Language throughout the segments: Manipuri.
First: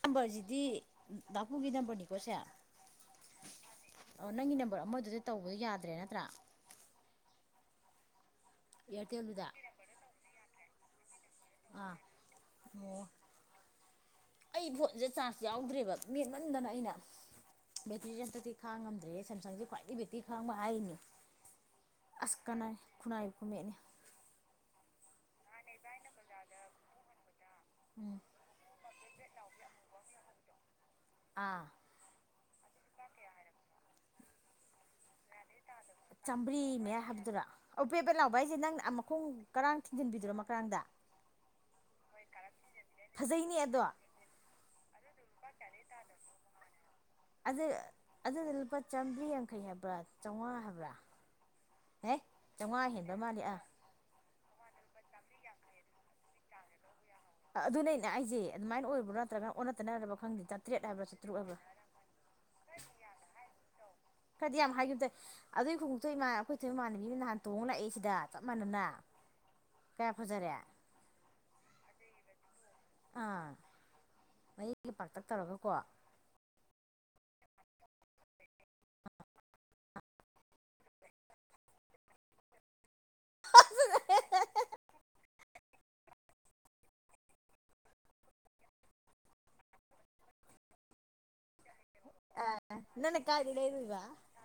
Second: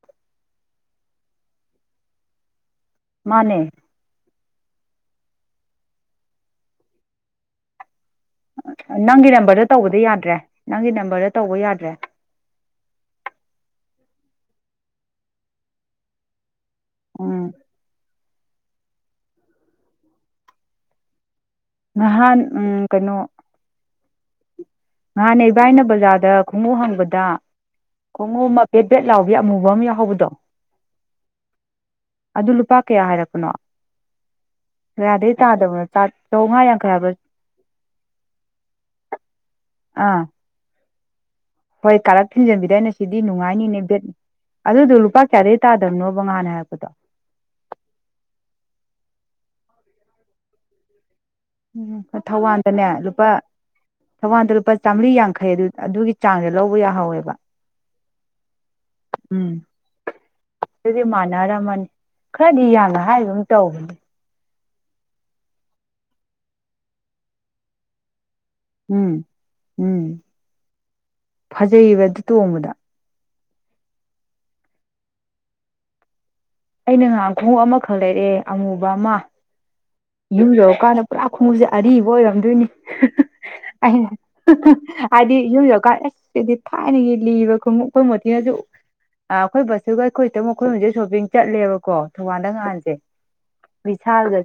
ꯅꯝꯕꯔꯁꯤꯗꯤ ꯅꯥꯄꯨꯒꯤ ꯅꯝꯕꯔꯅꯤꯀꯣ ꯁꯦ ꯃꯥꯅꯦ ꯑꯣ ꯅꯪꯒꯤ ꯅꯝꯕꯔ ꯑꯃꯗꯨꯗꯤ ꯇꯧꯕ ꯌꯥꯗ꯭ꯔꯦ ꯅꯠꯇ꯭ꯔꯥ ꯅꯪꯒꯤ ꯏꯌꯥꯔꯇꯦꯜꯗꯨꯗ ꯅꯝꯕꯔꯗ ꯇꯧꯕꯗꯤ ꯌꯥꯗ꯭ꯔꯦ ꯅꯪꯒꯤ ꯅꯝꯕꯔꯗ ꯇꯧꯕ ꯌꯥꯗ꯭ꯔꯦ ꯑꯥ ꯑꯣ ꯑꯩ ꯐꯣꯟꯁꯦ ꯆꯥꯔꯖ ꯌꯥꯎꯗ꯭ꯔꯦꯕ ꯃꯦꯟꯃꯟꯗꯅ ꯑꯩꯅ ꯎꯝ ꯕꯦꯇ꯭ꯔꯤꯁꯦ ꯑꯝꯇꯗꯤ ꯈꯥꯡꯉꯝꯗ꯭ꯔꯦ ꯁꯦꯝꯁꯪꯁꯦ ꯈ꯭ꯋꯥꯏꯗꯒꯤ ꯕꯦꯛꯇꯤ ꯈꯥꯡꯕ ꯍꯥꯏꯔꯤꯅꯤ ꯅꯍꯥꯟ ꯑꯁꯀꯅꯥ ꯎꯝ ꯀꯩꯅꯣ ꯈꯨꯨꯅꯥꯏ ꯈꯨ ꯃꯅꯦ ꯅꯍꯥꯟꯅꯦ ꯏꯕꯥꯏꯅ ꯕꯖꯥꯔꯗ ꯈꯣꯡꯎ ꯍꯪꯕꯗ ꯈꯣꯡꯉꯨ ꯃꯐꯦꯠ ꯕꯦꯠ ꯂꯥꯎꯕꯤꯦ ꯑꯃꯨꯕ ꯑꯃ ꯌꯥꯎꯍꯧꯕꯗꯣ ꯑꯥ [unintelligible] [inaudible] ꯑꯗꯨ ꯂꯨꯄꯥ ꯀꯌꯥ ꯍꯥꯏꯔꯛꯄꯅꯣ ꯔꯗꯩ ꯇꯥꯗꯕꯅꯠꯇ ꯆꯥꯝꯃꯔꯤꯅꯦ ꯍꯥꯏꯕꯗꯨꯥ ꯑꯣꯕꯦꯕꯦ ꯂꯥꯎꯕ ꯑꯩꯁꯦ ꯅꯪ ꯃꯈꯣꯡ ꯀꯔꯥꯡ ꯑꯥ ꯊꯤꯟꯖꯤꯟꯕꯤꯗꯔꯣ ꯀꯔꯥꯡ [unintelligible] [inaudible] ꯍꯣꯏ ꯀꯥꯔꯥ ꯊꯖꯃꯤ ꯑꯗꯨꯗ ꯑꯩꯅ ꯁꯤꯗꯤ ꯅꯨꯡꯉꯥꯏꯅꯤꯅꯦ ꯑꯗꯣ ꯚꯦꯠꯅꯤ ꯑꯗꯨꯗꯣ ꯂꯨꯄꯥ ꯀꯌꯥꯗꯒꯤꯩ ꯇꯥꯗꯕꯅꯣꯕ ꯉꯍꯥꯟꯅ ꯍꯥꯏꯔꯛꯄꯗꯣ ꯑꯗꯨ ꯑꯗꯨꯗꯤ ꯂꯨꯄꯥ ꯆꯥꯝꯃꯔꯤ ꯌꯥꯡꯈꯩ ꯍꯥꯏꯕ꯭ꯔꯥ ꯆꯥꯝꯃꯉꯥ ꯍꯥꯏꯕ꯭ꯔꯥ ꯎꯝ ꯑꯦ ꯊꯧꯕꯥꯜꯗꯅꯦ ꯆꯥꯝꯃꯉꯥ ꯍꯦꯟꯕ ꯂꯨꯄꯥ ꯃꯥꯜꯂꯤ ꯑꯥ ꯊꯕꯥꯟꯗ ꯂꯨꯄꯥ ꯆꯥꯝꯃꯔꯤ ꯌꯥꯡꯈꯩ ꯑꯗꯨ ꯑꯗꯨꯒꯤ ꯆꯥꯡꯗꯣ ꯂꯧꯕ ꯌꯥꯍꯧꯋꯦꯕ ꯑꯗꯨꯅꯩꯅ ꯑꯩꯁꯦ ꯑꯗꯨꯃꯥꯏꯅ ꯑꯣꯏꯕ꯭ꯔꯥ ꯅꯠꯇ꯭ꯔꯒꯅ ꯎꯝ ꯑꯣꯟꯅ ꯇꯅꯔꯕ ꯈꯪꯗꯦ ꯇꯥꯇ꯭ꯔꯦꯠ ꯑꯗꯨꯗꯤ ꯍꯥꯏꯕ꯭ꯔꯥ ꯆꯥꯇ꯭ꯔꯨꯛ ꯍꯥꯏꯕ꯭ꯔꯥ ꯃꯥꯟꯅꯔꯝꯃꯅꯤ ꯈꯔꯗꯤ ꯌꯥꯝꯅ ꯍꯥꯏꯕ ꯑꯃ ꯇꯧꯅꯦ ꯈꯗꯤ ꯌꯥꯝ ꯍꯥꯏꯈꯤꯕꯗꯏ ꯑꯗꯨꯒꯤ ꯈꯣꯡꯎꯪꯇꯣ ꯏꯃꯥꯟ ꯑꯩꯈꯣꯏꯁꯨ ꯏꯃꯥꯟꯅꯕꯤꯅ ꯅꯍꯥꯟ ꯇꯣꯡꯉ ꯂꯛꯏ ꯁꯤꯗ ꯆꯞ ꯃꯥꯟꯅꯅ ꯎꯝ ꯎꯝ ꯀꯌꯥ ꯐꯖꯔꯦ ꯐꯖꯩꯕ ꯑꯗꯨ ꯇꯣꯡꯕꯗ ꯑꯥ ꯃꯌꯦꯛꯒꯤ ꯄꯥꯥꯛꯇꯛ ꯇꯧꯔꯒꯀꯣ ꯑꯩꯅ ꯉꯍꯥ ꯈꯣꯡꯎꯞ ꯑꯃꯈꯛ ꯂꯩꯔꯑꯦ ꯑꯃꯨꯕ ꯑꯃ ꯌꯨ ꯌꯧꯔꯀꯥꯟꯗ ꯄꯨꯔꯥ ꯈꯣꯡꯎꯞꯁꯦ ꯑꯔꯤꯕ ꯑꯣꯏꯔꯝꯗꯣꯏꯅꯤ ꯑ ꯑꯗꯤ ꯌꯨꯝ ꯖꯒꯥ ꯁꯤꯗꯤ ꯊꯥꯏꯅꯒꯤ ꯂꯤꯕ ꯈꯣꯡꯎꯞ ꯑꯩꯈꯣꯏ ꯃꯣꯊꯤꯅꯁꯨ ꯑꯩꯈꯣꯏ ꯕ ꯑꯗꯨꯒ ꯑꯩꯈꯣꯏ ꯍꯦꯛꯇ ꯃꯈꯣꯏ ꯍꯧꯖꯤꯛ ꯁꯣꯞꯄꯤꯡ ꯆꯠꯂꯦꯕꯀꯣ ꯊꯧꯕꯥꯜꯗ ꯉꯍꯥꯟꯁꯦ ꯅꯪꯅ ꯀꯥꯏꯗꯩ ꯂꯩꯔꯨꯏꯕ ꯃꯤꯁꯥꯜꯗ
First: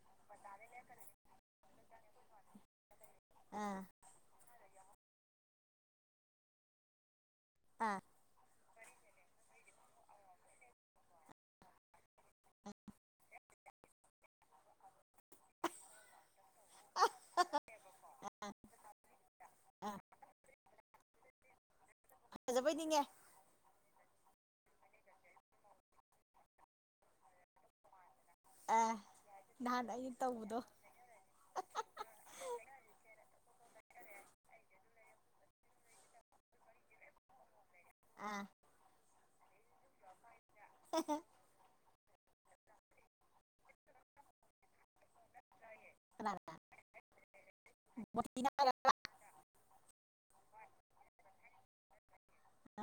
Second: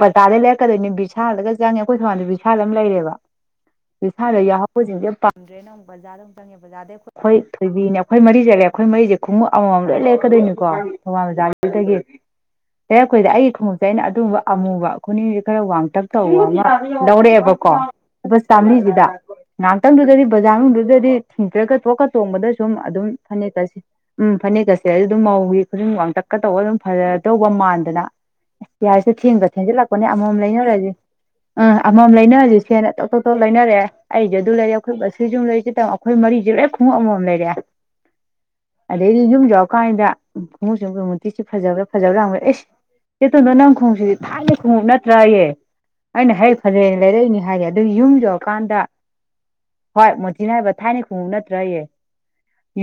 ꯕꯇꯥꯜꯗꯩ ꯂꯩꯔꯛꯀꯗꯣꯏꯅꯦ ꯕꯤꯁꯥꯜꯂꯒ ꯆꯪꯉꯦ ꯑꯩꯈꯣꯏ ꯊꯧꯕꯥꯜꯗ ꯕꯤꯚꯤꯁꯥꯜ ꯑꯃ ꯂꯩꯔꯦꯕ ꯑꯥ ꯏꯁꯥꯟꯅꯗ ꯌꯥꯍꯧꯕꯁꯤꯡꯁꯦ ꯌꯥꯝ ꯄꯥꯗ꯭ꯔꯦꯅ ꯑꯃꯨꯛ ꯕꯖꯥꯗꯨꯛ ꯆꯪꯉꯦ ꯕꯖꯥꯔꯗꯩ ꯑꯩꯈꯣꯏ ꯊꯣꯏꯕꯤꯅꯦ ꯑꯥ ꯑꯩꯈꯣꯏ ꯃꯔꯤꯖꯂꯦ ꯑꯩꯈꯣꯏ ꯃꯔꯤꯁꯦ ꯈꯣꯡꯎꯞ ꯑꯃꯃꯝ ꯂꯣꯏ ꯂꯦꯦꯛꯀꯗꯣꯏꯅꯤꯀꯣ ꯊꯧꯕꯥꯜ ꯖꯥꯁꯤꯗꯒꯤ ꯂꯩꯔꯛꯄꯨꯏꯗ ꯑꯩꯒꯤ ꯈꯣꯡꯎꯞꯁꯦ ꯑꯩꯅ ꯑꯗꯨꯒꯨꯝꯕ ꯑꯃꯨꯕ ꯈꯨꯅꯤꯡꯁꯦ ꯈꯔ ꯋꯥꯡꯇꯛ ꯇꯧꯕ ꯑꯃ ꯂꯧꯔꯛꯑꯦꯕꯀꯣ ꯂꯨ ꯆꯥꯝꯃꯔꯤꯁꯤꯗ ꯑꯥ ꯉꯥꯏꯍꯥꯛꯇꯪꯗꯨꯗꯗꯤ ꯕꯖꯥꯔꯅꯨꯡꯗꯨꯗꯗꯤ ꯊꯤꯡꯇꯔꯒ ꯊꯣꯛꯀ ꯆꯣꯡꯕꯗ ꯁꯨꯝ ꯐꯖꯕꯩꯅꯤꯅꯦ ꯑꯗꯨꯝ ꯐꯅꯦꯛꯀꯁꯤ ꯎꯝ ꯐꯅꯦꯛꯀꯁꯤ ꯁꯤ ꯑꯩ ꯑꯗꯨꯝ ꯃꯧꯒꯤ ꯈꯨꯗꯤꯟꯥꯡꯇꯛꯀ ꯇꯧꯕꯔꯒ ꯑꯗꯨꯝ ꯐꯖꯗꯧꯕ ꯃꯥꯟꯗꯅ ꯑꯥ ꯤꯌꯥꯔꯤꯁꯦ ꯊꯦꯡꯕ ꯅꯍꯥꯟ ꯊꯦꯡꯖꯤꯜꯂꯛꯄꯅꯦ ꯑꯩꯅ ꯑꯃꯃꯝ ꯇꯧꯕꯗꯣ ꯂꯩꯅꯔꯁꯤꯦ ꯎꯝ ꯑꯃꯃꯝ ꯂꯩꯅꯔꯁꯤ ꯁꯦꯅꯇꯧ ꯂꯩꯅꯔꯦ ꯑꯩꯁꯨꯦ ꯑꯗꯨ ꯂꯩꯔꯦ ꯑꯩꯈꯣꯏ ꯕꯁꯨ ꯂꯩꯔꯤꯦ ꯇ ꯑꯩꯈꯣꯏ ꯃꯔꯤꯁꯦ ꯂꯣꯏ ꯈꯣꯡꯎꯞ ꯑꯃꯝ ꯂꯩꯔꯦ ꯑꯥ ꯑꯗꯩꯗꯤ ꯌꯨꯝ ꯌꯧꯔꯀꯥꯟꯗ ꯈꯣꯡꯎꯨ ꯆꯃꯨꯇꯤꯁꯤ ꯐꯖꯕ꯭ꯔꯥ ꯐꯖꯕ ꯂꯥꯡꯕꯦ ꯑꯦꯁ ꯁꯦꯇꯣꯟꯗꯣ ꯅꯪ ꯈꯣꯡꯁꯤꯗꯤ ꯊꯥꯏꯅ ꯈꯣꯡꯎꯞ ꯅꯠꯇ꯭ꯔꯥꯌꯦꯦ ꯑꯩꯅ ꯀꯅꯥꯅ ꯍꯩ ꯐꯖꯩꯅ ꯂꯩꯔꯛꯏꯅꯤ ꯍꯥꯏꯔꯦ ꯑꯗꯨ ꯌꯨꯝ ꯌꯧꯔꯀꯥꯟꯗ ꯍꯣꯏ ꯃꯣꯊꯤꯅ ꯍꯥꯏꯕ ꯊꯥꯏꯅ ꯈꯣꯡꯎꯎ ꯅꯠꯇ꯭ꯔꯌꯦ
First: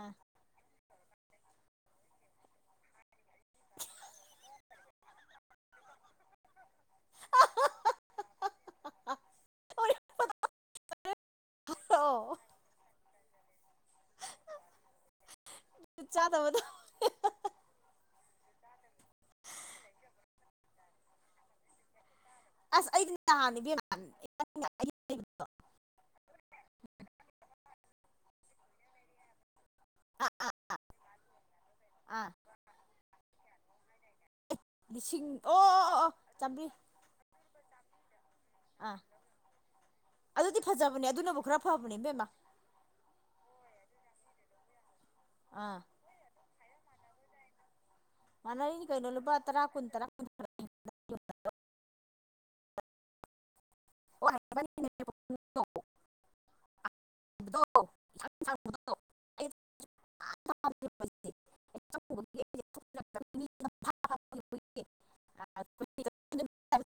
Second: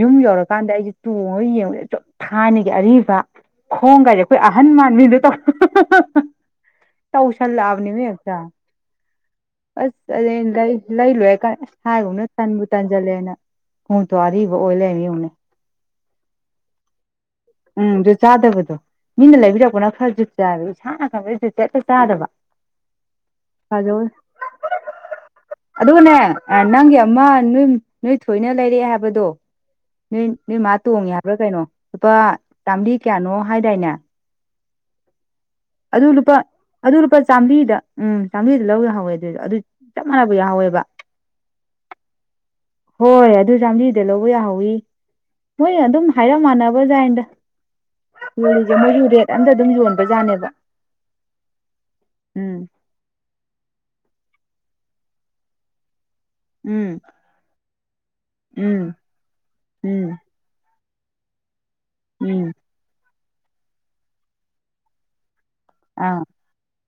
ꯌꯨꯝ ꯌꯧꯔꯀꯥꯟꯗ ꯑꯩꯁꯦ ꯇꯣꯡꯉꯒ ꯌꯦꯡꯗꯦ ꯑꯗꯨꯨꯝ ꯊꯥꯅꯤꯒꯤ ꯑꯔꯤꯕ ꯈꯣꯡ ꯀꯥꯏꯁꯦ ꯑꯩꯈꯣꯏ ꯑꯍꯟ ꯃꯥꯟꯃꯤꯗ ꯇꯧ ꯇꯥꯎꯁꯟ ꯂꯥꯕꯅꯤ ꯑꯗꯨ ꯂ ꯂ ꯂ ꯁꯒꯨꯝꯅ ꯁꯟꯕꯨ ꯇꯥꯟꯟꯖꯜꯂꯦꯅ ꯈꯣꯡꯇꯣ ꯑꯔꯤꯕ ꯑꯣꯏꯂꯦ ꯃꯤꯨꯝꯅꯦ ꯆꯥ ꯊꯕꯗꯨ ꯎꯝ ꯖꯨꯠ ꯆꯥꯗꯕꯗꯣ ꯃꯤꯅ ꯂꯩꯕꯤꯔꯛꯄꯅ ꯈꯔ ꯖꯨꯠ ꯆꯥꯕ ꯏꯁꯥꯅ ꯈꯪꯕ ꯨꯠ ꯆꯦꯀ ꯆꯥꯗꯕ ꯑꯁ ꯐꯖꯧꯋꯦ ꯑꯩꯗꯤꯗꯤꯍꯥꯟꯅꯤ ꯑꯗꯨꯒꯅꯦ ꯅꯪꯒꯤ ꯑꯃ ꯅꯣꯏ ꯊꯣꯏꯅ ꯂꯩꯔꯑꯦ ꯍꯥꯏꯕꯗꯣ ꯅꯣꯏ ꯃꯥ ꯇꯣꯡꯉꯦ ꯍꯥꯏꯕ꯭ꯔꯥ ꯀꯩꯅꯣ ꯂꯨꯄꯥ ꯑꯥ ꯆꯥꯝꯔꯤ ꯀꯌꯥꯅꯣ ꯍꯥꯏꯗꯥꯏꯅꯦ ꯂꯤꯁꯤꯡ ꯑꯣ ꯑꯣ ꯑꯣ ꯑꯗꯨ ꯑꯣ ꯂꯨꯄꯥ ꯆꯥꯝꯃꯔꯤ ꯑꯗꯨ ꯂꯨꯄꯥ ꯆꯥꯃꯔꯤꯗ ꯎꯝ ꯆꯥꯝꯔꯤꯗꯨ ꯂꯧ ꯑꯥ ꯌꯥꯍꯧꯋꯦ ꯑꯗꯨꯏꯗꯣ ꯑꯗꯨ ꯆꯞ ꯃꯥꯟꯅꯕ ꯑꯗꯨꯗꯤ ꯌꯥꯍꯧꯋꯦꯕ ꯐꯖꯕꯅꯦ ꯑꯗꯨꯅꯕꯨ ꯈꯔ ꯐꯕꯅꯦ ꯏꯕꯦꯝꯃ ꯍꯣꯏ ꯑꯗꯨ ꯆꯥꯝꯔꯤꯗ ꯂꯧꯕ ꯌꯥꯍꯧꯋꯤ ꯃꯣꯏ ꯑꯥ ꯑꯗꯨꯝ ꯍꯥꯏꯔꯞ ꯃꯥꯟꯅꯕꯖꯥꯥꯏꯟꯗ ꯌꯣꯜꯂꯤꯁꯦ ꯃꯥꯟꯅꯔꯤꯅꯤ ꯃꯣꯏꯁꯨ ꯀꯩꯅꯣ ꯔꯦꯠ ꯂꯨꯄꯥ ꯑꯝꯇ ꯇꯔꯥ ꯑꯗꯨꯝ ꯀꯨꯟ ꯇꯔꯥ ꯀꯨꯟ ꯌꯣꯟꯕꯖꯅꯦꯕ ꯎꯝ ꯑꯣ ꯎꯝ ꯎꯝ ꯎꯝ ꯇꯄ ꯎꯝ [unintelligible] ꯑꯥ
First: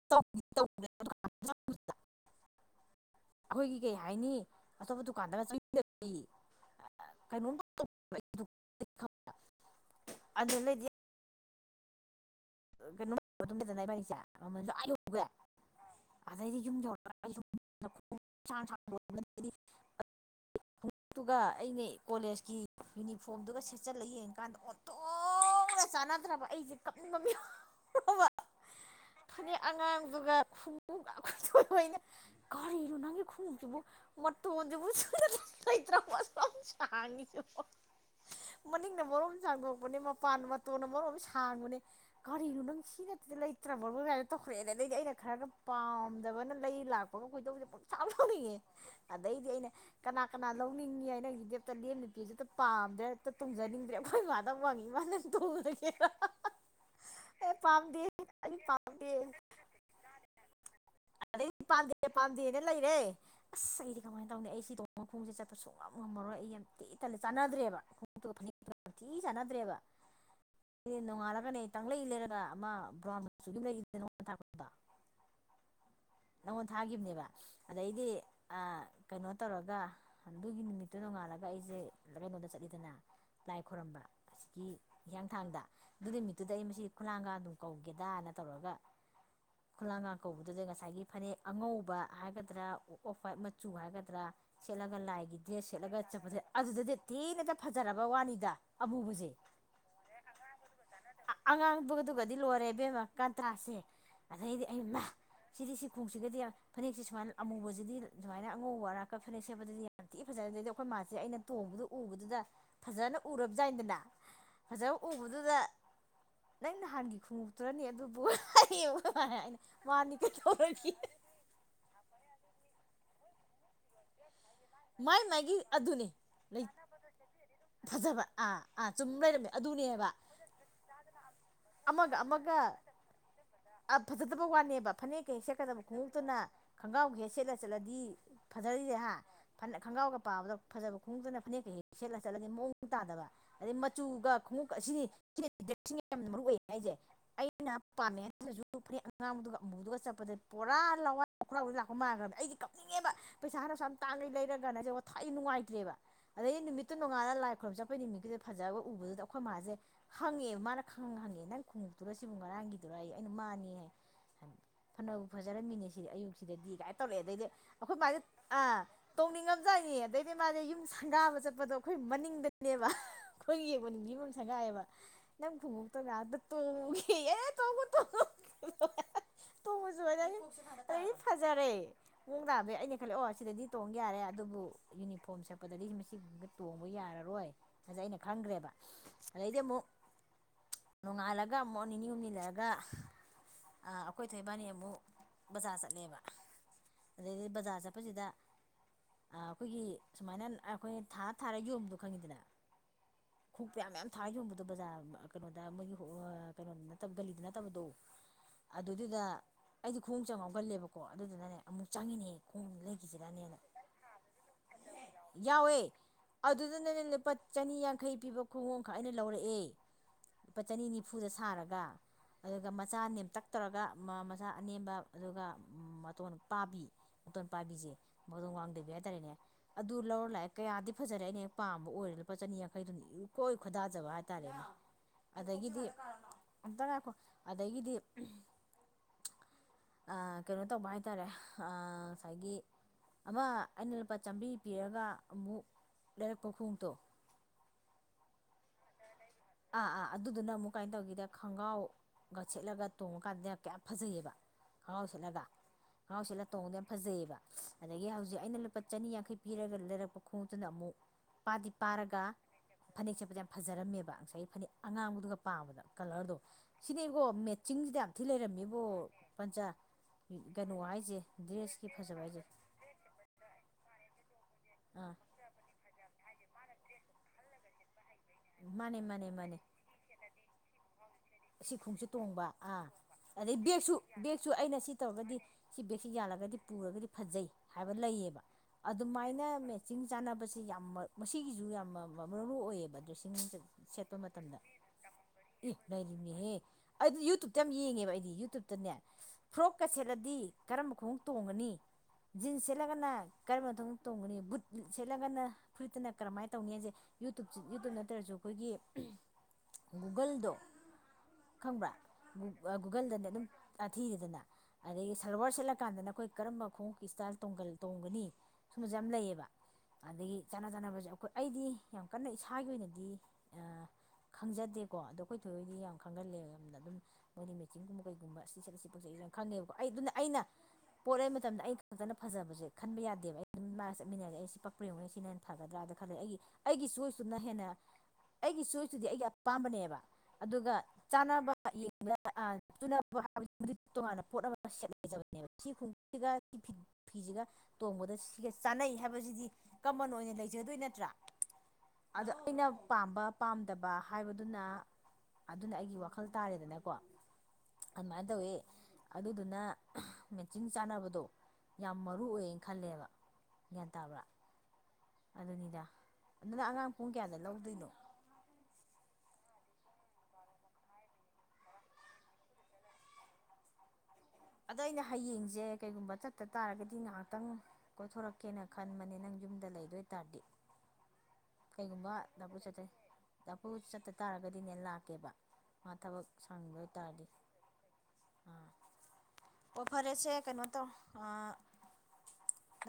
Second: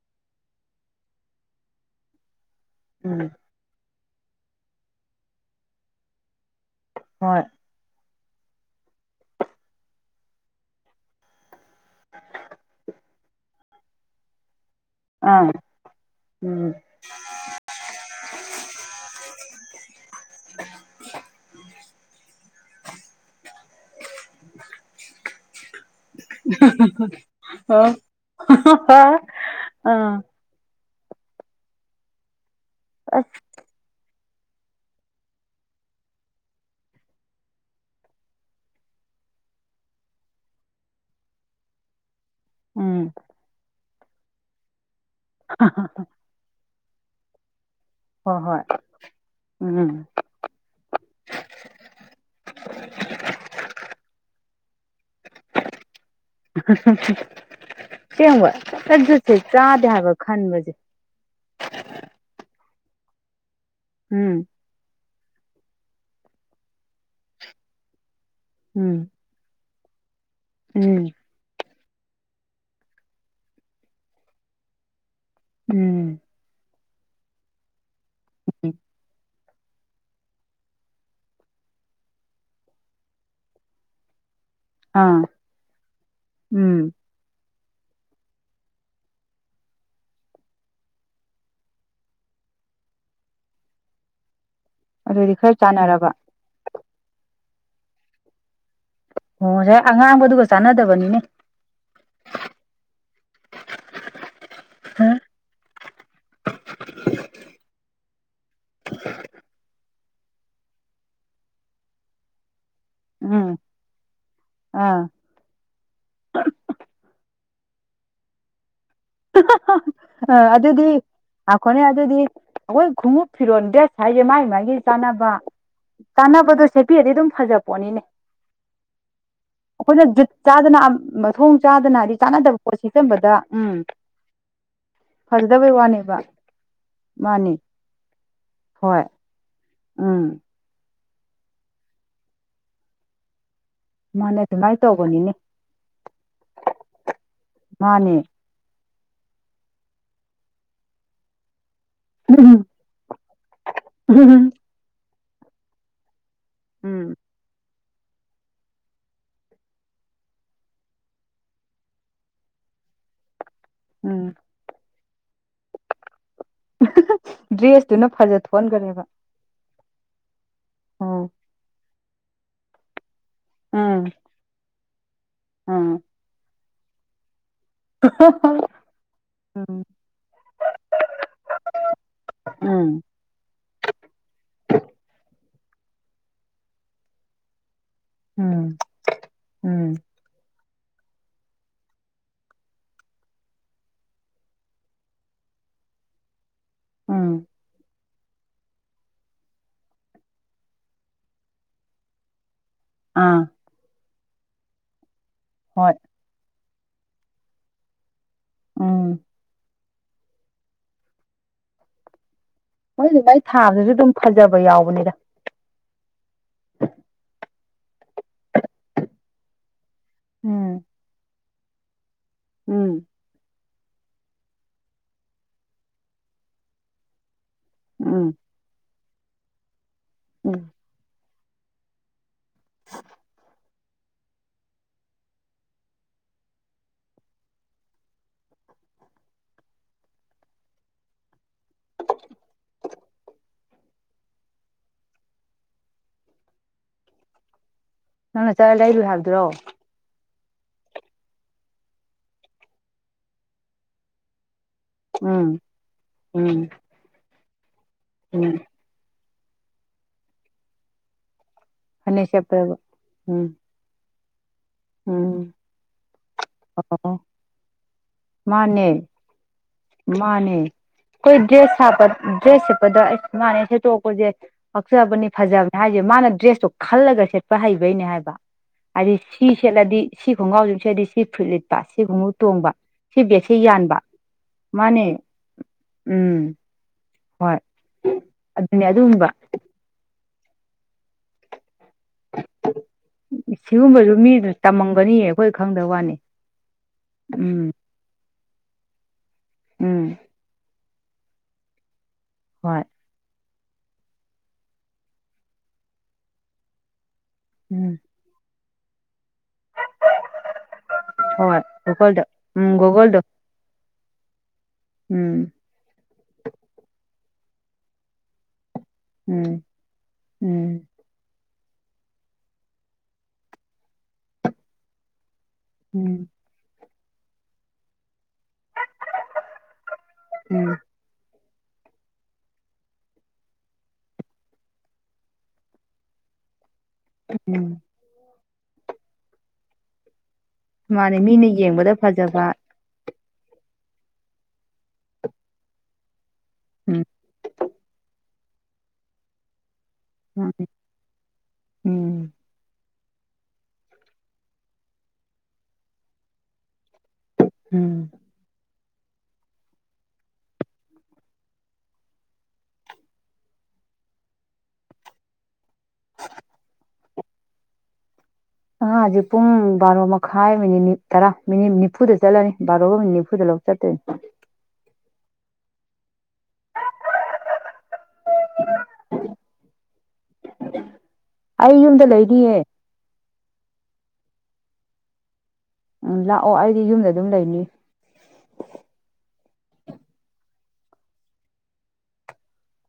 ꯇꯧ ꯇꯧ ꯎꯝ ꯑꯩꯈꯣꯏꯒꯤ ꯀꯩ ꯍꯥꯏꯅꯤ ꯑꯇꯣꯞꯄ ꯗꯨꯀꯥꯟꯗ ꯍꯣꯏ ꯀꯩꯅꯣꯝ ꯑꯗꯨ ꯂꯩꯗꯤ ꯎ ꯅꯨꯡ ꯑꯗꯨꯝꯗ ꯃꯅꯤꯁꯤ ꯑ ꯑꯥ ꯎꯝ ꯆ ꯑꯗꯨꯒ ꯑꯩꯅ ꯀꯣꯂꯦꯖ ꯀ ꯌꯨꯅꯤꯐꯣꯔꯝꯗꯨꯒ ꯁꯦꯠꯆꯜꯂ ꯌꯦꯡꯉꯀꯥꯟꯗ ꯑꯣꯇꯣꯞ ꯆꯥꯟꯅꯗ꯭ꯔꯕ ꯑꯩꯁꯦ ꯀꯞꯅꯤꯡ ꯃ ꯑ ꯑꯥ ꯈꯉꯈꯅ ꯀꯔꯤꯅꯣ ꯅꯪꯒꯤ ꯑꯁ ꯈꯣꯡꯎꯁꯤꯕꯨ ꯃ ꯊꯣꯡꯖꯕꯨ ꯏꯇꯔ ꯄꯁ ꯆ ꯃꯅꯤꯡꯅ ꯃꯔꯣ ꯑꯃ ꯆꯥꯡꯗꯣꯛꯄꯅꯦ ꯃꯄꯥꯟ ꯃꯇꯣꯟꯅ ꯃꯔꯣꯛ ꯑꯃ ꯁꯥꯡꯕꯅꯦ ꯀꯔꯤꯅꯣ ꯅꯪ ꯁꯤ ꯎꯝ ꯅꯠꯇ ꯂꯩꯇ꯭ꯔꯕ ꯀꯃꯥꯏꯗ ꯇꯧꯈ꯭ꯔꯛꯑꯦ ꯑꯗꯩꯗꯤ ꯑꯩꯅ ꯈꯔꯒ ꯄꯥꯝꯗꯕꯅ ꯂꯩ ꯂꯥꯛꯄꯒꯣ ꯀꯣꯏꯗꯧꯁꯦ ꯍ ꯍꯣꯏ ꯑꯗꯩꯗꯤ ꯑꯩꯅ ꯎꯝ ꯀꯅꯥ ꯀꯅꯥ ꯂꯧꯅꯤꯡꯉꯤ ꯍꯥꯏꯅ ꯍꯧꯖꯤꯦꯇ ꯂꯦꯝ ꯅꯨꯄꯤꯁꯤꯦꯇ ꯄꯥꯝꯗꯦ ꯍꯦꯛꯇ ꯇꯨꯡꯖꯅꯤꯡꯗ꯭ꯔ ꯃꯥꯗ ꯃꯉ ꯃꯅꯦ ꯇꯣꯡꯗ ꯀꯦ ꯁꯦꯡꯕ ꯄꯥꯝꯗꯦ ꯀꯖꯠꯁꯦ ꯆꯥꯗꯦ ꯍꯥꯏꯕ ꯈꯟꯕꯁꯦ ꯑꯗꯩꯗꯤ ꯄꯥꯟꯗꯦ ꯄꯥꯟꯗꯦꯅꯦ ꯂꯩꯔꯦ ꯑꯁ ꯑꯩꯗꯤ ꯀꯃꯥꯏꯅ ꯎꯝ ꯇꯧꯅꯤ ꯑꯩ ꯁꯤ ꯃꯈꯣꯡꯁꯦ ꯆꯠꯄ ꯁꯨꯡ ꯉꯝꯃꯔꯣꯏ ꯑꯩ ꯌꯥꯝ ꯇꯦ ꯇꯜꯂ ꯆꯥꯟꯅꯗ꯭ꯔꯦꯕ ꯎꯝ ꯐꯊꯤ ꯆꯥꯟꯅꯗ꯭ꯔꯦꯕ ꯅꯦ ꯎꯝ ꯅꯣꯡꯉꯥꯜꯂꯒꯅꯦ ꯇꯥꯡꯂꯛꯏ ꯂꯩꯔꯒ ꯑꯃ ꯕ꯭ꯔꯥꯎꯁꯨꯝ ꯂꯩ ꯅꯄꯗ ꯎꯝ ꯅꯪꯉꯣꯟ ꯊꯥꯒꯤꯈꯤꯕꯅꯦꯕ ꯑꯗꯩꯗꯤ ꯀꯩꯅꯣ ꯇꯧꯔꯒ ꯑꯗꯨꯒꯤ ꯅꯨꯃꯤꯠꯇꯨ ꯅꯣꯡꯉꯥꯜꯂꯒ ꯑꯩꯁꯦ ꯀꯩꯅꯣꯗ ꯆꯠꯂꯤꯗꯅ ꯂꯥꯏ ꯈꯣꯏꯔꯝꯕ ꯑꯁꯤꯒꯤꯛꯀꯤ ꯑꯥ ꯍꯤꯌꯥꯡꯊꯥꯡꯗ ꯑꯗꯨ ꯅꯨꯃꯤꯠꯇꯨꯗ ꯑꯩ ꯎꯝ ꯃꯁꯤ ꯈꯨꯂꯥꯡꯒꯗꯨ ꯀꯧꯒꯦꯗꯅ ꯇꯧꯔꯒ ꯈꯨꯂꯥꯡꯒꯥꯡ ꯀꯧꯕꯗꯨꯗ ꯉꯁꯥꯏꯒꯤ ꯐꯅꯦꯛ ꯑꯉꯧꯕ ꯍꯥꯏꯒꯗ꯭ꯔꯥꯐ꯭ꯏꯠ ꯃꯆꯨ ꯍꯥꯏꯒꯗ꯭ꯔꯥ ꯁꯦꯠꯂꯒ ꯑꯗꯨꯗꯤ ꯈꯔ ꯂꯥꯏꯒꯤꯗ꯭ꯔꯦ ꯁꯦꯠꯂꯒ ꯆꯥꯟꯅꯔꯕ ꯆꯠꯄꯗꯦ ꯑꯗꯨꯗꯗꯤ ꯊꯤꯅꯇ ꯐꯖꯔꯕ ꯋꯥꯅꯤꯗ ꯑꯃꯨꯕꯁꯦ ꯑꯣꯁ ꯑꯉꯥꯡꯕꯗꯨꯒ ꯆꯥꯟꯅꯗꯕꯅꯤꯅꯦ ꯑꯉꯥꯡꯗꯨꯗꯨꯒꯗꯤ ꯂꯣꯏꯔꯦ ꯏꯕꯦꯝꯃ ꯀꯟꯇ꯭ꯔꯥꯁꯦ ꯑꯗꯩꯗꯤ ꯑꯩ ꯁꯤꯗꯤ ꯃꯈꯣꯡꯁꯤꯒꯗꯤ ꯐꯅꯦꯛꯁꯤꯦ ꯁꯨꯃꯥꯏꯅ ꯑꯃꯨꯕꯁꯤꯗꯤ ꯁꯨꯃꯥꯏꯅ ꯑꯉꯧꯕ ꯑꯔꯥꯡꯀ ꯐꯅꯦꯛ ꯁꯦꯠꯄꯗꯗꯤ ꯀ꯭ꯋꯥꯇꯤ ꯐꯖꯅꯗꯩꯗ ꯑꯩꯈꯣꯏ ꯃꯥꯁꯦ ꯑꯩꯅ ꯇꯣꯡꯕꯗꯨꯗ ꯎꯕꯗꯨꯗ ꯐꯖꯅ ꯎꯝ ꯎꯔꯕꯖꯥꯏꯗꯅ ꯐꯖꯅ ꯑꯥ ꯎꯕꯗꯨꯗ ꯅꯪ ꯅꯍꯥꯟꯒꯤ ꯈꯣꯡꯉꯇꯨꯔꯅꯤ ꯑꯗꯨꯕꯨ ꯍꯡ ꯍꯥꯏꯅ ꯃꯥꯔꯅꯤ ꯑ ꯑꯗꯨꯗꯤ ꯑꯩꯈꯣꯏꯅꯦ ꯑꯗꯨꯗꯤ ꯑꯩꯈꯣꯏ ꯈꯣꯡꯎꯞ ꯐꯤꯔꯣꯜ ꯗꯦꯁ ꯍꯥꯏꯁꯦ ꯃꯥꯏ ꯃꯥꯏ ꯒꯤ ꯃꯥꯏ ꯆꯥꯅꯕ ꯃꯥꯏꯒꯤ ꯑꯗꯨꯅꯦ ꯆꯥꯅꯕꯗꯣ ꯁꯦꯠꯄꯤꯔꯗꯤ ꯑꯗꯨꯝ ꯐꯖ ꯄꯣꯠꯅꯤꯅꯦ ꯐꯖꯕ ꯑꯥ ꯑꯥ ꯆꯨꯝ ꯂꯩꯔꯝꯃꯦ ꯑꯩꯈꯣꯏꯅ ꯑꯗꯨꯅꯦꯕ ꯖꯨꯠ ꯆꯥꯗꯅ ꯃꯊꯣꯡ ꯆꯥꯗꯅ ꯍꯥꯏꯗꯤ ꯑꯃꯒ ꯆꯥꯟꯅꯗꯕ ꯑꯃꯒ ꯄꯣꯠ ꯁꯤꯆꯕꯗ ꯎꯝ ꯑ ꯐꯖꯗꯕ ꯋꯥꯅꯦꯕ ꯐꯅꯦꯛꯀꯩꯦꯛ ꯐꯖꯗꯕꯩ ꯁꯦꯠꯀꯗꯕ ꯋꯥꯅꯦꯕ ꯈꯣꯡꯎꯞꯇꯨꯅ ꯈꯣꯡꯒ꯭ꯔꯥꯎꯒ ꯍꯦꯛ ꯃꯥꯅꯤ ꯁꯦꯠꯂ ꯆꯠꯂꯗꯤ ꯐꯖꯔꯤꯁꯦ ꯍꯣꯏ ꯍꯥ ꯐꯅ ꯈꯣꯡꯒ꯭ꯔꯥꯎꯒ ꯎꯝ ꯄꯥꯕꯗ ꯐꯖꯕ ꯈꯣꯡꯇꯅ ꯐꯅꯦꯛꯀ ꯍꯦꯛ ꯁꯦꯠꯂ ꯆꯠꯂꯗꯤ ꯃꯑꯣꯡ ꯇꯥꯗꯕ ꯑꯗꯩ ꯃꯆꯨꯒ ꯃꯥꯅꯦ ꯈꯣꯡꯎꯞꯀ ꯑꯗꯨꯃꯥꯏꯅ ꯑꯁꯤꯗꯤ ꯇꯧꯕꯅꯤꯅꯦ ꯌꯥꯝꯅ ꯃꯔꯨ ꯑꯣꯏ ꯑꯩꯁꯦ ꯑꯩꯅ ꯃꯥꯅꯦ ꯄꯥꯝꯃꯦ ꯁꯤꯗꯁꯨ ꯑ ꯐꯔꯤ ꯑꯉꯥꯡꯗꯨꯒ ꯑꯃꯨꯗꯨꯒ ꯆꯠꯄꯗ ꯄꯨꯣꯔꯥ ꯂꯥꯎꯏꯥꯎ ꯍꯣ ꯃꯥꯟꯈ꯭ꯔꯕ ꯑꯩꯗꯤ ꯎꯝ ꯀꯞꯅꯤꯡꯉꯦꯕ ꯄꯩꯁꯥ ꯍꯅꯁꯨ ꯌꯥꯝ ꯇꯥꯡꯉꯩ ꯎꯝ ꯂꯩꯔꯒꯅꯁꯦ ꯊꯥꯏ ꯅꯨꯡꯉꯥꯏꯇ꯭ꯔꯦꯕ ꯑꯗꯩ ꯅꯨꯃꯤꯠꯇꯣ ꯎꯝ ꯅꯣꯡꯉꯥꯗ ꯂꯥꯏꯈ꯭ꯔꯕ ꯑꯩꯈꯣꯏ ꯅꯨꯃꯤꯠꯇꯨꯗ ꯐꯖꯒ ꯎꯕꯗꯨꯗ ꯑꯩꯈꯣꯏ ꯃꯥꯁꯦ ꯍꯪꯉꯦꯕ ꯃꯥꯅ ꯈꯪ ꯍꯪꯉꯦ ꯅꯪ ꯈꯣꯡꯉꯨꯇꯨꯨꯔꯣ ꯁꯤꯕꯨ ꯉꯔꯥꯡꯒꯤꯗꯣ ꯑꯩꯅ ꯃꯥꯅꯤ ꯎꯝ ꯐꯅꯕꯨ ꯐꯖꯔꯝꯃꯤꯅꯦ ꯁꯤꯗꯤ ꯑꯌꯨꯛꯁꯤꯗꯗꯤ ꯀꯃꯥꯏꯅ ꯇꯧꯔꯛꯑꯦ ꯑꯗꯩꯗꯤ ꯑꯩꯈꯣꯏ ꯗ꯭ꯔꯦꯁꯇꯨꯅ ꯃꯥꯥꯏꯁꯦ ꯐꯖ ꯑꯥ ꯊꯣꯛꯍꯟꯈ꯭ꯔꯦꯕ ꯅꯤꯡꯉꯝꯖꯥꯏꯅꯦ ꯑꯗꯩꯗꯤ ꯃꯥꯁꯦ ꯌꯨꯝ ꯎꯝ ꯁꯪꯒꯥꯕ ꯆꯠꯄꯗꯣ ꯑꯩꯈꯣꯏ ꯃꯅꯤꯡꯗꯅꯦꯕ ꯈꯣꯏꯟ ꯌꯦꯡꯕꯅꯤ ꯎꯝ ꯃꯤꯃ ꯁꯪꯒꯥꯏꯑꯕ ꯅꯪ ꯣꯡꯛꯇ ꯌꯥꯗ ꯇꯨꯡ ꯎꯝ ꯑꯩ ꯐꯖꯔꯦ ꯃꯣꯡ ꯥꯕꯩ ꯑꯩꯅ ꯎꯝ ꯈꯜꯂꯛꯑꯣ ꯁꯤꯗꯗꯤ ꯇꯣꯡ ꯌꯥꯔꯦ ꯑꯗꯨꯕꯨ ꯌꯨꯅꯤꯐꯣꯔꯝ ꯁꯦꯠꯄꯗꯗꯤ ꯃꯁꯤꯒꯨꯝꯕ ꯇꯣꯡꯕ ꯌꯥꯔꯔꯣꯏ ꯑꯁ ꯑꯩꯅ ꯈꯪꯈ꯭ꯔꯦꯕ ꯎꯝ ꯑꯗꯩꯗꯤ ꯑꯃꯨꯛ ꯎꯝ ꯅꯣꯡꯉꯥꯜꯂꯒ ꯑꯃꯨ ꯅꯤꯅꯤ ꯍꯨꯝꯅꯤ ꯂꯩꯔꯒ ꯑꯩꯈꯣꯏ ꯊꯣꯏꯕꯥꯅꯤ ꯑꯃꯨꯛ ꯕꯖꯥꯔ ꯆꯠꯂꯦꯕ ꯎꯝ ꯑꯗꯩꯗꯤ ꯕꯖꯥꯔ ꯆꯠꯄꯁꯤꯗ ꯑ ꯑꯩꯈꯣꯏꯒꯤ ꯁꯨꯃꯥꯏꯅ ꯑꯩꯈꯣꯏ ꯊꯥ ꯊꯥꯔ ꯌꯣꯟꯕꯗꯣ ꯈꯪꯉꯤꯗꯅ ꯑꯥ [unintelligible] ꯍꯣꯏ ꯀꯩꯅꯣꯗꯨ ꯅꯠꯇꯕ ꯒꯂꯤꯗ ꯅꯠꯇꯕꯗꯣ ꯎꯝ ꯑꯗꯨꯗꯨꯗ ꯑꯩꯗꯤ ꯈꯣꯡ ꯆꯪꯉꯥꯎꯒꯜꯂꯦꯕꯀꯣ ꯑꯗꯨꯗꯨꯅꯅꯦ ꯑꯃꯨꯛ ꯆꯪꯉꯤꯅꯦꯍ ꯈꯣꯡ ꯂꯩꯈꯤꯁꯤꯔꯅꯦꯅ ꯑꯗꯨꯁꯨ ꯑꯗꯨꯝ ꯐꯖꯕ ꯌꯥꯎꯕꯅꯤꯗ ꯌꯥꯎꯋꯦ ꯑꯗꯨꯗꯅꯅꯦ ꯂꯨꯄꯥ ꯆꯅꯤ ꯌꯥꯡꯈꯩ ꯄꯤꯕ ꯈꯨꯡꯎꯣꯡꯈꯛ ꯑꯩꯅ ꯂꯧꯔꯛꯑꯦ ꯂꯨꯄꯥ ꯎꯝ ꯆꯅꯤ ꯅꯤꯐꯨꯗ ꯁꯥꯔꯒ ꯑꯗꯨꯒ ꯎꯝ ꯃꯆꯥ ꯅꯦꯝꯇꯛ ꯇꯧꯔꯒ ꯃꯆꯥ ꯑꯅꯦꯝꯕ ꯑꯗꯨꯒ ꯃꯇꯣꯟ ꯄꯥꯕꯤ ꯃꯇꯣꯟ ꯄꯥꯕꯤꯁꯦ ꯎꯝ ꯃꯗꯣꯡ ꯋꯥꯡꯥꯡꯗꯕꯤ ꯍꯥꯏꯇꯥꯔꯦꯅꯦ ꯑꯗꯨ ꯂꯧꯔ ꯂꯥꯛꯑꯦ ꯎꯝ ꯀꯌꯥꯗꯤ ꯐꯖꯔꯦ ꯑꯩꯅ ꯍꯦꯛ ꯄꯥꯝꯕ ꯑꯣꯏꯔ ꯂꯨꯄꯥ ꯆꯅꯤꯌꯥꯡꯈꯩꯗꯨ ꯏꯀꯣꯏ ꯈꯣꯏꯗꯥꯖꯕ ꯍꯥꯏꯇꯥꯔꯦꯅꯦ ꯑꯗꯒꯤꯗꯤ ꯑꯝꯇ ꯉꯀꯣ ꯑꯗꯒꯤꯗꯤ ꯀꯩꯅꯣ ꯇꯧꯕ ꯍꯥꯏꯇꯥꯔꯦ ꯉꯁꯥꯏꯒꯤ ꯑꯃ ꯑꯩꯅ ꯂꯨꯄꯥ ꯆꯥꯃꯔꯤ ꯄꯤꯔꯒ ꯑꯃꯨꯛ ꯂꯩꯔꯛꯄ ꯈꯣꯡꯎꯇꯣ ꯅꯪꯅ ꯆꯠꯂ ꯂꯩꯗꯨ ꯍꯥꯏꯕꯗ꯭ꯔꯣ ꯑꯥ ꯑꯥ ꯑꯗꯨꯗꯨꯅ ꯑꯃꯨꯛ ꯀꯥꯏꯅ ꯇꯧꯒꯦꯗ ꯈꯣꯡꯒ꯭ꯔꯥꯎꯒ ꯁꯦꯠꯂꯒ ꯇꯣꯡꯉꯀꯥꯟꯗ ꯀꯌꯥꯝ ꯐꯖꯩꯌꯦꯕ ꯈꯍꯥꯎ ꯁꯦꯠꯂꯒ ꯎꯝ ꯈꯥꯥꯎ ꯁꯦꯠꯂ ꯎꯝ ꯇꯣꯡꯕꯗ ꯌꯥꯝ ꯐꯖꯩꯌꯦꯕ ꯑꯗꯒꯤ ꯍꯧꯖꯤꯛ ꯎꯝ ꯑꯩꯅ ꯂꯨꯄꯥ ꯆꯅꯤ ꯌꯥꯡꯈꯩ ꯄꯤꯔꯒ ꯂꯩꯔꯛꯄ ꯈꯣꯡꯎꯇꯨꯅ ꯑꯃꯨꯛ ꯄꯥꯗꯤ ꯄꯥꯔꯒ ꯐꯅꯦꯛ ꯁꯦꯠꯄꯗꯕꯨ ꯐꯅꯦꯛ ꯁꯦꯠꯄꯗ ꯎꯝ ꯌꯥꯝ ꯐꯖꯔꯝꯃꯦꯕ ꯉꯁꯥꯏꯒꯤ ꯐꯅꯦꯛ ꯎꯝ ꯑꯉꯥꯡꯕꯗꯨꯒ ꯄꯥꯕꯗ ꯀꯂꯔꯗꯣ ꯁꯤꯅꯦ ꯑꯣ ꯏꯕꯣ ꯃꯦꯠꯆꯤꯡꯁꯤꯗꯤ ꯌꯥꯝ ꯊꯤ ꯂꯩꯔꯝꯃꯦꯕꯣ ꯃꯥꯅꯦ ꯄꯟꯆꯥ ꯃꯥꯅꯦ ꯀꯩꯅꯣ ꯍꯥꯏꯁꯦ ꯑꯩꯈꯣꯏ ꯗ꯭ꯔꯦꯁꯀꯤ ꯗ꯭ꯔꯦꯁꯄ ꯐꯖꯕ ꯍꯥꯏꯁꯦ ꯗ꯭ꯔꯦꯁ ꯁꯤꯠꯄꯗ ꯑꯁ ꯃꯥꯅꯦ ꯇꯣꯛꯄꯁꯦ ꯑꯥ ꯀꯛꯆꯕꯅꯤ ꯐꯖꯕꯅꯤ ꯍꯥꯏꯁꯦ ꯃꯥꯅ ꯗ꯭ꯔꯦꯁꯇꯨ ꯈꯜꯂꯒ ꯁꯦꯠꯄ ꯍꯩꯕꯩꯅꯦ ꯍꯥꯏꯕ ꯃꯥꯅꯦ ꯍꯥꯏꯗꯤ ꯃꯥꯅꯦ ꯁꯤ ꯃꯥꯅꯦ ꯁꯦꯠꯂꯗꯤ ꯁꯤ ꯈꯣꯡꯒꯥꯎꯖꯤ ꯁꯦꯠꯗꯤ ꯁꯤ ꯐꯨꯠ ꯂꯤꯠꯄ ꯁꯤ ꯈꯣꯡꯎꯨ ꯇꯣꯡꯕ ꯁꯤ ꯑꯗꯩ ꯕꯦꯒꯁꯤ ꯕꯦꯒꯁꯨ ꯌꯥꯟꯕ ꯕꯦꯒꯁꯨ ꯑꯩꯅ ꯁꯤ ꯃꯥꯅꯦ ꯇꯧꯔꯒꯗꯤ ꯁꯤ ꯕꯦꯒꯁꯤ ꯎꯝ ꯌꯥꯜꯂꯒꯗꯤ ꯄꯨꯔꯒ ꯐꯖꯩ ꯍꯣꯏ ꯍꯥꯏꯕ ꯂꯩꯌꯦꯕ ꯑꯗꯨꯅꯦ ꯑꯗꯨꯒꯨꯝꯕ ꯑꯗꯨꯃꯥꯏꯅ ꯃꯦꯆꯤꯡ ꯆꯥꯟꯅꯕꯁꯦ ꯌꯥꯝ ꯃꯁꯤꯒꯤꯁꯨ ꯌꯥꯝ ꯃꯔꯨ ꯑꯣꯏꯌꯦꯕ ꯗ꯭ꯔꯦꯁꯤꯡ ꯁꯤꯒꯨꯝꯕꯁꯨ ꯁꯦꯠꯄ ꯃꯤꯗꯨ ꯃꯇꯝꯗ ꯇꯝꯃꯝꯒꯅꯤꯌꯦ ꯑꯩꯈꯣꯏ ꯏ ꯈꯪꯗꯕ ꯋꯥꯅꯤ ꯂꯩꯔꯤꯅꯦꯍꯦ ꯑꯩ ꯌꯨꯇꯨꯞꯇ ꯌꯥꯝ ꯎꯝ ꯌꯦꯡꯉꯦꯕ ꯑꯩꯗꯤ ꯌꯨꯇꯨꯞꯇꯅꯦ ꯐ꯭ꯔꯣꯛꯀ ꯎꯝ ꯁꯦꯠꯂꯗꯤ ꯀꯔꯝꯕ ꯈꯣꯡ ꯇꯣꯡꯉꯅꯤ ꯖꯤꯟꯁ ꯍꯣꯏ ꯁꯦꯠꯂꯒꯅ ꯀꯔꯝꯕ ꯊꯗ ꯇꯣꯡꯒꯅꯤ ꯕꯨꯠ ꯁꯦꯠꯂꯒꯅ ꯐꯨꯔꯤꯠꯇꯅ ꯀꯔꯝꯃꯥꯏꯅ ꯇꯧꯅꯤ ꯍꯥꯏꯁꯦ ꯌꯨꯇꯨꯞ ꯌꯨꯇꯨꯞ ꯎꯝ ꯅꯠꯇ꯭ꯔꯁꯨ ꯑꯩꯈꯣꯏꯒꯤ ꯒꯨꯒꯜꯗꯣ ꯈꯪꯕ꯭ꯔꯥ ꯍ ꯒꯣꯜꯗ ꯎꯝ ꯒꯣꯜꯗꯨꯣ ꯒꯨꯒꯜꯗꯅꯦ ꯑꯗꯨꯝ ꯊꯤꯔꯦꯗꯅ ꯑꯗꯒꯤ ꯁꯜꯋꯥꯔ ꯁꯦꯠꯂꯀꯥꯟꯗꯅ ꯑꯩꯈꯣꯏ ꯀꯔꯝꯕ ꯈꯣꯡꯎꯞꯀꯤ ꯏꯁꯇꯥꯏꯜ ꯇꯣꯡꯒꯜ ꯇꯣꯡꯒꯅꯤ ꯁꯨꯝꯕꯁꯦ ꯌꯥꯝ ꯂꯩꯌꯦꯕ ꯎꯝ ꯑꯗꯒꯤ ꯆꯥꯅ ꯎꯝ ꯆꯥꯅꯕꯁꯦ ꯑꯩꯈꯣꯏ ꯑꯩꯗꯤ ꯌꯥꯝ ꯀꯟꯅ ꯏꯁꯥꯒꯤ ꯑꯣꯏꯅꯗꯤ ꯈꯪꯖꯗꯦꯀꯣ ꯑꯗꯣ ꯑꯩꯈꯣꯏ ꯊꯣꯏꯗꯤ ꯌꯥꯝ ꯎꯝ ꯈꯪꯒꯜꯂꯦ ꯌꯥꯝꯅ ꯑꯗꯨꯝ ꯃꯣꯏꯗꯤ ꯃꯦꯆꯤꯡꯒꯨꯝꯕ ꯒꯨꯝ ꯈꯪꯅꯩꯕ ꯑꯩ ꯑꯗꯨꯅ ꯑꯩꯅ ꯎꯝ ꯄꯣꯠ ꯃꯇꯝꯗ ꯑꯩ ꯈꯛꯇꯅ ꯐꯖꯕꯁꯦ ꯈꯟꯕ ꯌꯥꯗꯦꯕ ꯑꯩ ꯑꯗꯨꯝ ꯃꯥꯒ ꯆꯠꯃꯤꯟꯅꯔꯦ ꯑꯩ ꯁꯤ ꯄꯛꯄꯔꯤꯡꯨꯅꯤ ꯁꯤꯅ ꯍꯦ ꯐꯒꯗ꯭ꯔꯥꯅ ꯈꯜꯂꯦ ꯑꯩꯒꯤ ꯑꯩꯒꯤ ꯁꯣꯏꯁꯇꯨꯅ ꯎꯝ ꯍꯦꯟꯅ ꯑꯩꯒꯤ ꯁꯣꯏꯁꯇꯨꯗꯤ ꯑꯩꯒꯤ ꯑꯄꯥꯝꯕꯅꯦꯕ ꯑꯗꯨꯒ ꯃꯥꯅꯦ ꯃꯤꯅ ꯆꯥꯅꯕ ꯌꯦꯡꯕꯗ ꯐꯖꯕ ꯇꯣꯉꯥꯟꯥꯟꯕ ꯄꯣꯠ ꯑꯃ ꯁꯦꯠ ꯂꯩꯖꯕꯅꯦꯕ ꯁꯤ ꯁꯤꯒ ꯎꯝ ꯐꯤꯁꯤꯒ ꯇꯣꯡꯕꯗ ꯁꯤꯒ ꯆꯥꯅꯩ ꯍꯥꯏꯕꯁꯤꯗꯤ ꯀꯃꯟ ꯑꯣꯏꯅ ꯂꯩꯖꯗꯣꯏ ꯅꯠꯇ꯭ꯔꯥ ꯎꯝ ꯑꯗꯣ ꯑꯩꯅ ꯄꯥꯝꯕ ꯄꯥꯝꯗꯕ ꯍꯥꯏꯕꯗꯨꯅ ꯑꯗꯨꯅ ꯑꯩꯒꯤ ꯋꯥꯈꯜ ꯇꯥꯔꯦꯗꯅꯀꯣ ꯑꯗꯨ ꯎꯝ ꯃꯗꯋꯦ ꯑꯗꯨꯗꯨꯅ ꯃꯦꯆꯤꯟ ꯆꯥꯟꯅꯕꯗꯣ ꯌꯥꯝ ꯃꯔꯨ ꯑꯣꯏꯌꯦꯅ ꯈꯜꯂꯦꯕ ꯒ꯭ꯌꯥꯟ ꯇꯥꯕ꯭ꯔꯥ ꯑꯗꯨꯅꯤꯗ ꯑꯗꯨꯅ ꯑꯉꯥꯡ ꯄꯨꯡ ꯀꯌꯥꯅ ꯂꯧꯗꯣꯏꯅꯣ ꯑ ꯍꯧꯖꯤꯛ ꯄꯨꯡ ꯕꯥꯔꯣ ꯃꯈꯥꯏ ꯃꯤꯅꯤꯠ ꯇꯔꯥ ꯃꯤꯅꯤꯠ ꯅꯤꯐꯨꯗ ꯆꯠꯂꯅꯤ ꯕꯥꯔꯣꯒ ꯃꯤꯅꯤꯠ ꯅꯤꯐꯨꯗ ꯂꯧ ꯆꯠꯇꯣꯏꯅꯤ ꯑꯗꯣ ꯑꯩꯅ ꯍꯌꯦꯡꯁꯦ ꯀꯩꯒꯨꯝꯕ ꯆꯠ ꯍ ꯇ ꯇꯥꯔꯒꯗꯤ ꯉꯥꯏꯍꯥꯛꯇꯪ ꯀꯣꯏꯊꯣꯔꯛꯀꯦꯅ ꯈꯟꯕꯅꯦ ꯅꯪ ꯌꯨꯝꯗ ꯂꯩꯗꯣꯏꯇꯥꯔꯗꯤ ꯑꯩ ꯌꯨꯝꯗ ꯀꯩꯒꯨꯝꯕ ꯂꯩꯅꯤꯌꯦ ꯐꯨ ꯆꯠꯇꯩ ꯐꯨ ꯆꯠꯇ ꯇꯥꯔꯒꯗꯤ ꯁꯤꯅꯦ ꯂꯥꯛꯀꯦꯕ ꯃꯥ ꯎꯝ ꯊꯕꯛ ꯂꯥꯛꯑꯣ ꯁꯪꯅꯤꯡꯕ ꯑꯩꯗꯤ ꯌꯨꯝꯗ ꯑꯣꯏꯇꯥꯔꯗꯤ ꯑꯗꯨꯝ ꯂꯩꯅꯤ ꯑꯥ ꯑꯣ ꯐꯔꯦꯁꯦ ꯀꯩꯅꯣ ꯇ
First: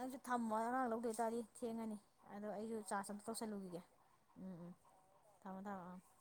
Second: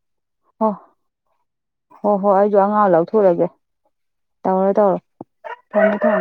ꯑ ꯊꯝꯃꯣ ꯍꯣ ꯑꯉꯥꯡ ꯂꯧꯗꯣꯏꯇꯥꯔꯗꯤ ꯊꯦꯡꯉꯅꯤ ꯍꯣ ꯑꯗꯣ ꯑꯩꯁꯨ ꯆꯥꯔꯖ ꯑꯝꯇ ꯇꯧꯁꯜꯂꯨꯈꯤꯒꯦ ꯎꯝ ꯇꯧꯔ ꯎꯝ ꯇꯔ ꯊꯝꯃꯣ ꯊꯝꯃꯣ ꯊ ꯑꯥ ꯊ